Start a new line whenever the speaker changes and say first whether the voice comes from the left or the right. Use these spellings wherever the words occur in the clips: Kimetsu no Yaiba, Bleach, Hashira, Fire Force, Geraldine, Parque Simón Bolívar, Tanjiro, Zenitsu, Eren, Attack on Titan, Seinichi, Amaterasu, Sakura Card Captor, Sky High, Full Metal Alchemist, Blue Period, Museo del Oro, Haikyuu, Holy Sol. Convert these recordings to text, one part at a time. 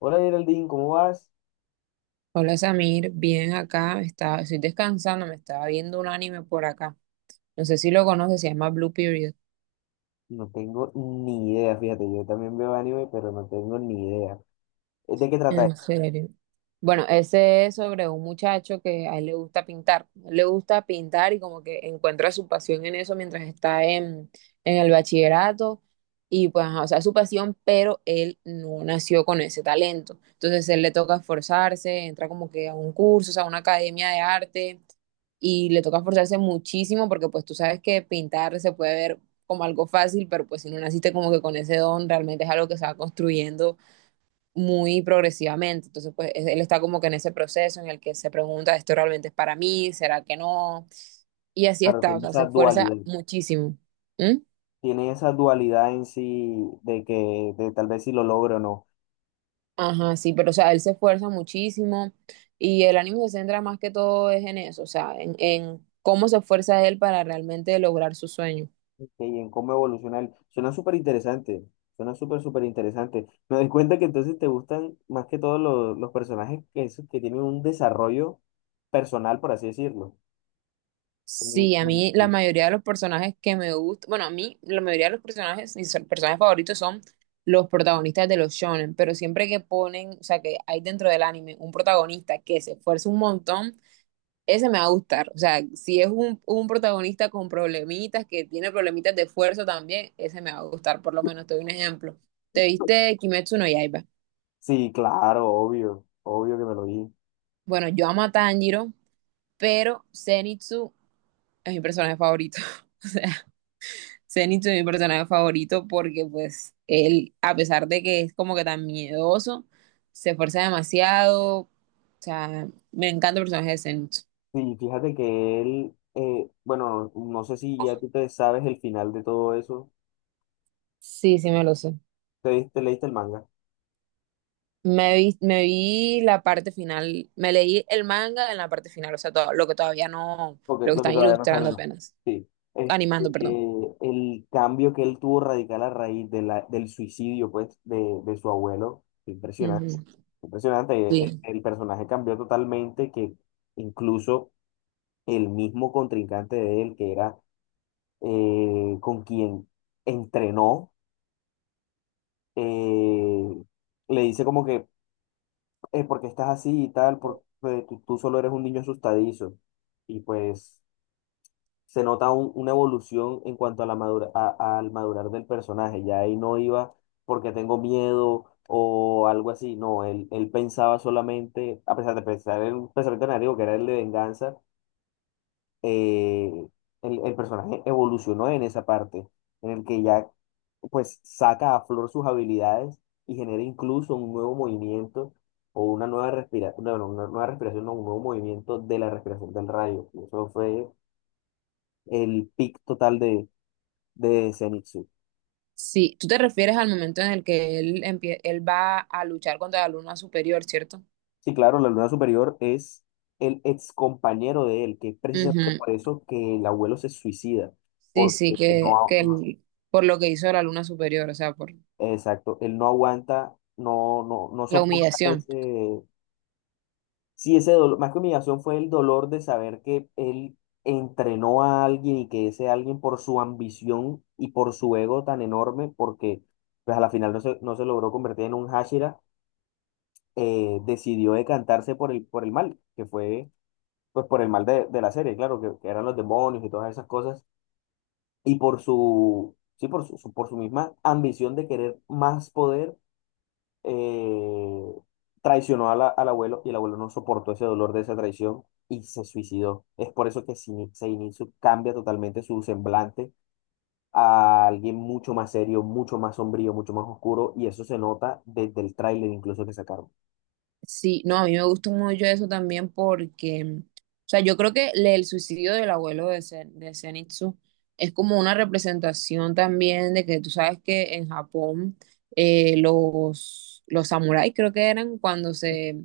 left: Hola Geraldine, ¿cómo vas?
right: Hola Samir, bien acá, estoy descansando, me estaba viendo un anime por acá. No sé si lo conoces, se llama Blue Period.
left: No tengo ni idea, fíjate, yo también veo anime, pero no tengo ni idea. ¿Es ¿De qué trata
right: En
left: esto?
right: serio. Bueno, ese es sobre un muchacho que a él le gusta pintar. A él le gusta pintar y como que encuentra su pasión en eso mientras está en el bachillerato. Y pues, ajá, o sea, su pasión, pero él no nació con ese talento. Entonces, él le toca esforzarse, entra como que a un curso, o sea, a una academia de arte y le toca esforzarse muchísimo porque pues tú sabes que pintar se puede ver como algo fácil, pero pues si no naciste como que con ese don, realmente es algo que se va construyendo muy progresivamente. Entonces, pues él está como que en ese proceso en el que se pregunta, ¿esto realmente es para mí? ¿Será que no? Y así
left: Claro,
right: está, o sea, se esfuerza muchísimo. ¿Mm?
left: tiene esa dualidad en sí de que de tal vez si lo logro o no,
right: Ajá, sí, pero o sea, él se esfuerza muchísimo y el ánimo se centra más que todo es en eso, o sea, en cómo se esfuerza él para realmente lograr su sueño.
left: que y en cómo evoluciona él. Suena súper interesante, suena súper, súper interesante. Me doy cuenta que entonces te gustan más que todos los personajes esos que tienen un desarrollo personal, por así decirlo. Y-
right: Sí, a mí la
left: y-
right: mayoría de los personajes que me gustan, bueno, a mí la mayoría de los personajes, mis personajes favoritos son los protagonistas de los shonen, pero siempre que ponen, o sea, que hay dentro del anime un protagonista que se esfuerza un montón, ese me va a gustar. O sea, si es un protagonista con problemitas, que tiene problemitas de esfuerzo también, ese me va a gustar, por lo menos te doy un ejemplo. ¿Te viste Kimetsu no Yaiba?
left: Sí, claro, obvio, obvio que me lo dije.
right: Bueno, yo amo a Tanjiro, pero Zenitsu es mi personaje favorito. O sea, Zenitsu es mi personaje favorito porque pues él, a pesar de que es como que tan miedoso, se esfuerza demasiado. O sea, me encanta el personaje de Zenitsu.
left: Sí, fíjate que él, bueno, no sé si ya tú te sabes el final de todo eso.
right: Sí, sí, me lo sé.
left: ¿ Te leíste el manga?
right: Me vi la parte final, me leí el manga en la parte final, o sea, todo, lo que todavía no,
left: Porque
right: lo que
left: lo que
right: están
left: todavía no se
right: ilustrando
left: anima.
right: apenas,
left: Sí. Este,
right: animando, perdón.
left: el cambio que él tuvo radical a raíz de del suicidio, pues, de su abuelo, fue impresionante.
right: Ujú.
left: Impresionante.
right: Sí.
left: El personaje cambió totalmente, que incluso el mismo contrincante de él, que era con quien entrenó, eh, le dice como que porque estás así y tal, porque tú solo eres un niño asustadizo. Y pues se nota una evolución en cuanto a al madurar del personaje. Ya ahí no iba porque tengo miedo o algo así. No, él pensaba solamente, a pesar de pensar en un pensamiento negativo que era el de venganza, eh, el personaje evolucionó en esa parte, en el que ya pues saca a flor sus habilidades y genera incluso un nuevo movimiento o una nueva respiración, no, no, una nueva respiración, no, un nuevo movimiento de la respiración del rayo. Y eso fue el pic total de Zenitsu.
right: Sí, tú te refieres al momento en el que él, él va a luchar contra la luna superior, ¿cierto?
left: Sí, claro, la luna superior es el ex compañero de él, que es precisamente
right: Ujú.
left: por eso que el abuelo se suicida,
right: Sí, sí,
left: porque no,
right: por lo que hizo la luna superior, o sea, por
left: exacto, él no aguanta, no
right: la
left: soporta
right: humillación.
left: ese, sí, ese dolor, más que humillación fue el dolor de saber que él entrenó a alguien y que ese alguien por su ambición y por su ego tan enorme, porque pues a la final no se logró convertir en un Hashira, decidió decantarse por por el mal, que fue pues por el mal de la serie, claro, que eran los demonios y todas esas cosas, y por su, sí, por su, su- por su misma ambición de querer más poder, eh, traicionó al abuelo y el abuelo no soportó ese dolor de esa traición y se suicidó. Es por eso que Seinichi cambia totalmente su semblante a alguien mucho más serio, mucho más sombrío, mucho más oscuro y eso se nota desde el tráiler incluso que sacaron.
right: Sí, no, a mí me gusta mucho eso también porque, o sea, yo creo que el suicidio del abuelo de Zenitsu es como una representación también de que tú sabes que en Japón los samuráis creo que eran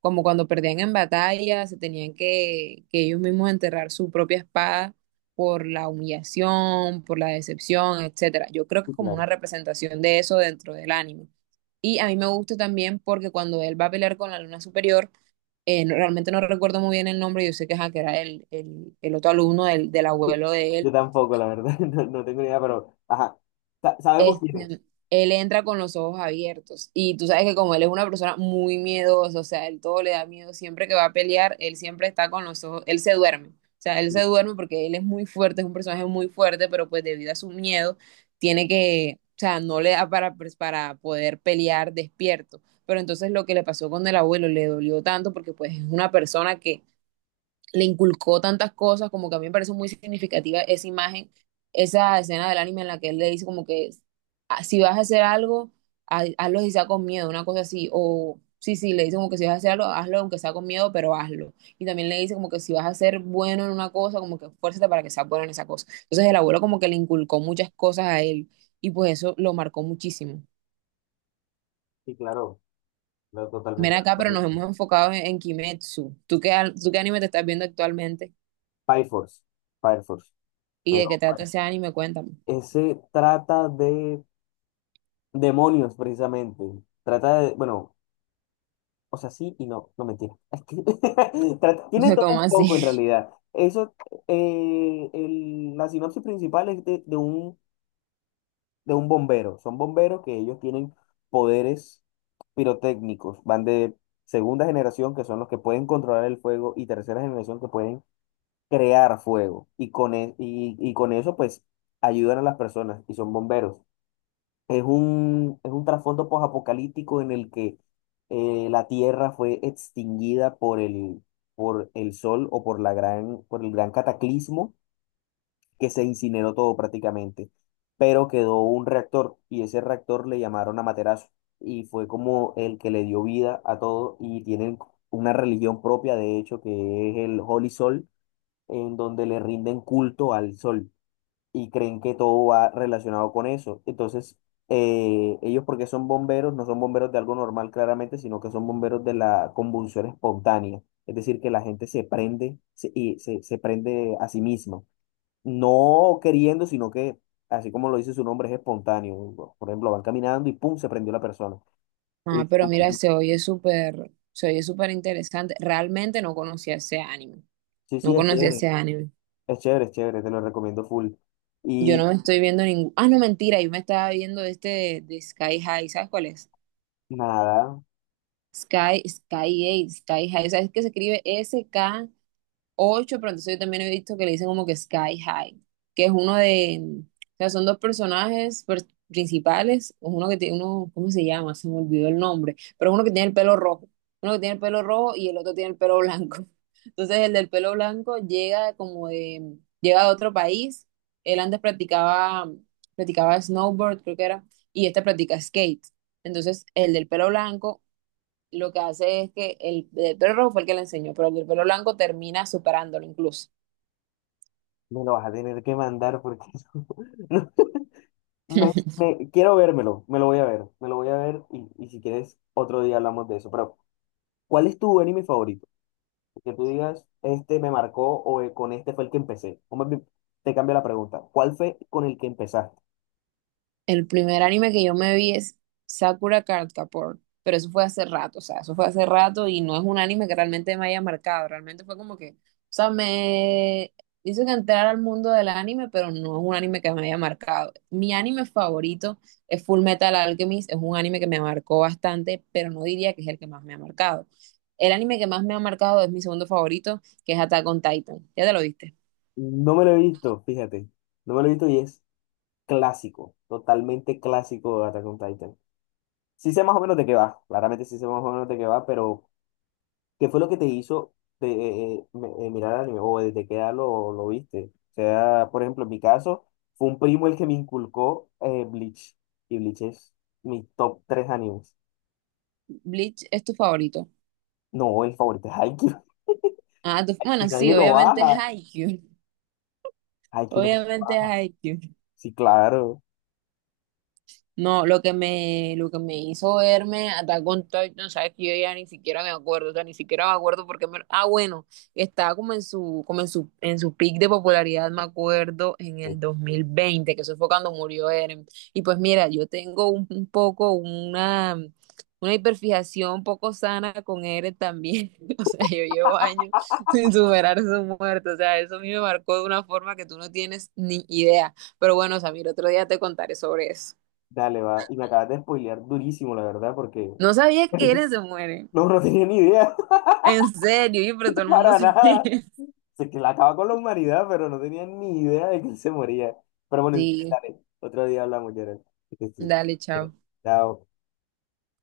right: como cuando perdían en batalla, se tenían que ellos mismos enterrar su propia espada por la humillación, por la decepción, etcétera. Yo creo que
left: Sí,
right: es como una
left: claro.
right: representación de eso dentro del anime. Y a mí me gusta también porque cuando él va a pelear con la luna superior, realmente no recuerdo muy bien el nombre, yo sé que, ajá, que era el otro alumno del abuelo de él
left: Yo tampoco, la verdad, no, no tengo ni idea, pero ajá, sabemos quién es.
right: este, él entra con los ojos abiertos. Y tú sabes que como él es una persona muy miedosa, o sea, él todo le da miedo, siempre que va a pelear, él siempre está con los ojos, él se duerme. O sea, él se
left: Sí,
right: duerme porque él es muy fuerte, es un personaje muy fuerte, pero pues debido a su miedo, tiene que, o sea, no le da para, pues, para poder pelear despierto. Pero entonces lo que le pasó con el abuelo le dolió tanto porque pues es una persona que le inculcó tantas cosas, como que a mí me parece muy significativa esa imagen, esa escena del anime en la que él le dice como que "Ah, si vas a hacer algo, hazlo y sea con miedo, una cosa así, o sí, sí, le dice como que si vas a hacer algo, hazlo aunque sea con miedo, pero hazlo. Y también le dice como que si vas a ser bueno en una cosa, como que esfuérzate para que seas bueno en esa cosa. Entonces el abuelo como que le inculcó muchas cosas a él y pues eso lo marcó muchísimo.
left: sí, claro, claro,
right: Ven
left: totalmente de
right: acá, pero
left: acuerdo
right: nos
left: con-
right: hemos enfocado en Kimetsu. ¿Tú qué anime te estás viendo actualmente?
left: Fire Force, Fire Force.
right: ¿Y de
left: Pero,
right: qué trata
left: bueno,
right: ese anime? Cuéntame.
left: ese trata de demonios, precisamente. Trata de, bueno, o sea, sí y no, no mentira. Tiene
right: Fue
left: todo un
right: como así.
left: poco en realidad. Eso, la sinopsis principal es de un bombero. Son bomberos que ellos tienen poderes pirotécnicos. Van de segunda generación, que son los que pueden controlar el fuego, y tercera generación, que pueden crear fuego. Y y con eso, pues, ayudan a las personas y son bomberos. Es un trasfondo posapocalíptico en el que la Tierra fue extinguida por por el Sol o por por el gran cataclismo que se incineró todo prácticamente, pero quedó un reactor y ese reactor le llamaron Amaterasu y fue como el que le dio vida a todo y tienen una religión propia, de hecho, que es el Holy Sol, en donde le rinden culto al Sol y creen que todo va relacionado con eso. Entonces, ellos porque son bomberos, no son bomberos de algo normal claramente, sino que son bomberos de la convulsión espontánea. Es decir, que la gente se prende se- y se, se prende a sí misma. No queriendo, sino que, así como lo dice su nombre, es espontáneo. Por ejemplo, van caminando y ¡pum! Se prendió la persona.
right: Ah,
left: Y
right: pero mira, se oye súper interesante. Realmente no conocía ese anime.
left: sí,
right: No
left: sí, es
right: conocía
left: chévere.
right: ese anime.
left: Es chévere, es chévere, te lo recomiendo full.
right: Yo no
left: Y
right: me estoy viendo ningún. Ah, no, mentira, yo me estaba viendo este de, Sky High. ¿Sabes cuál es?
left: nada,
right: Sky, Sky High, Sky High. ¿Sabes que se escribe 8, pero entonces yo también he visto que le dicen como que Sky High, que es uno de, o sea, son dos personajes principales, uno que tiene uno, ¿cómo se llama? Se me olvidó el nombre, pero es uno que tiene el pelo rojo y el otro tiene el pelo blanco. Entonces el del pelo blanco llega de otro país, él antes practicaba snowboard, creo que era, y este practica skate. Entonces el del pelo blanco lo que hace es que el pelo rojo fue el que le enseñó, pero el del pelo blanco termina superándolo incluso.
left: me lo vas a tener que mandar porque no, quiero vérmelo, me lo voy a ver, me lo voy a ver y si quieres otro día hablamos de eso. Pero, ¿cuál es tu anime favorito? Que tú digas, este me marcó o con este fue el que empecé. O más bien, te cambio la pregunta, ¿cuál fue con el que empezaste?
right: El primer anime que yo me vi es Sakura Card Captor, pero eso fue hace rato, o sea, eso fue hace rato y no es un anime que realmente me haya marcado, realmente fue como que, o sea, me hizo que entrar al mundo del anime, pero no es un anime que me haya marcado. Mi anime favorito es Full Metal Alchemist, es un anime que me marcó bastante, pero no diría que es el que más me ha marcado. El anime que más me ha marcado es mi segundo favorito, que es Attack on Titan. Ya te lo viste.
left: No me lo he visto, fíjate, no me lo he visto y es clásico, totalmente clásico de Attack on Titan. Sí sé más o menos de qué va, claramente sí sé más o menos de qué va, pero ¿qué fue lo que te hizo mirar el anime o desde qué edad lo viste? O sea, por ejemplo, en mi caso, fue un primo el que me inculcó, Bleach. Y Bleach es mi top 3 animes.
right: Bleach es tu favorito.
left: No, el favorito es Haikyuu.
right: Ah,
left: Y
right: bueno, sí,
left: nadie lo
right: obviamente es
left: baja.
right: Haikyuu.
left: Haikyuu nadie lo
right: Obviamente
left: baja.
right: es IQ.
left: Sí, claro.
right: No, lo que me hizo verme Attack on Titan, sabes que yo ya ni siquiera me acuerdo, o sea, ni siquiera me acuerdo porque ah, bueno, estaba en su peak de popularidad, me acuerdo, en
left: Sí,
right: el 2020, que eso fue cuando murió Eren. Y pues mira, yo tengo un poco una hiperfijación poco sana con Eren también. O sea, yo llevo años sin superar su muerte. O sea, eso a mí me marcó de una forma que tú no tienes ni idea. Pero bueno, Samir, otro día te contaré sobre eso.
left: dale, va. Y me acabas de spoilear durísimo, la verdad, porque
right: No sabía que eres se muere.
left: no, no tenía ni idea.
right: En serio, pero todo el mundo
left: Para
right: se
left: nada.
right: muere.
left: Se que la acaba con la humanidad, pero no tenía ni idea de que él se moría. Pero bueno, si quieres,
right: Sí,
left: dale. Otro día hablamos, Gerald. Que estés
right: dale,
left: bien.
right: chao.
left: Chao.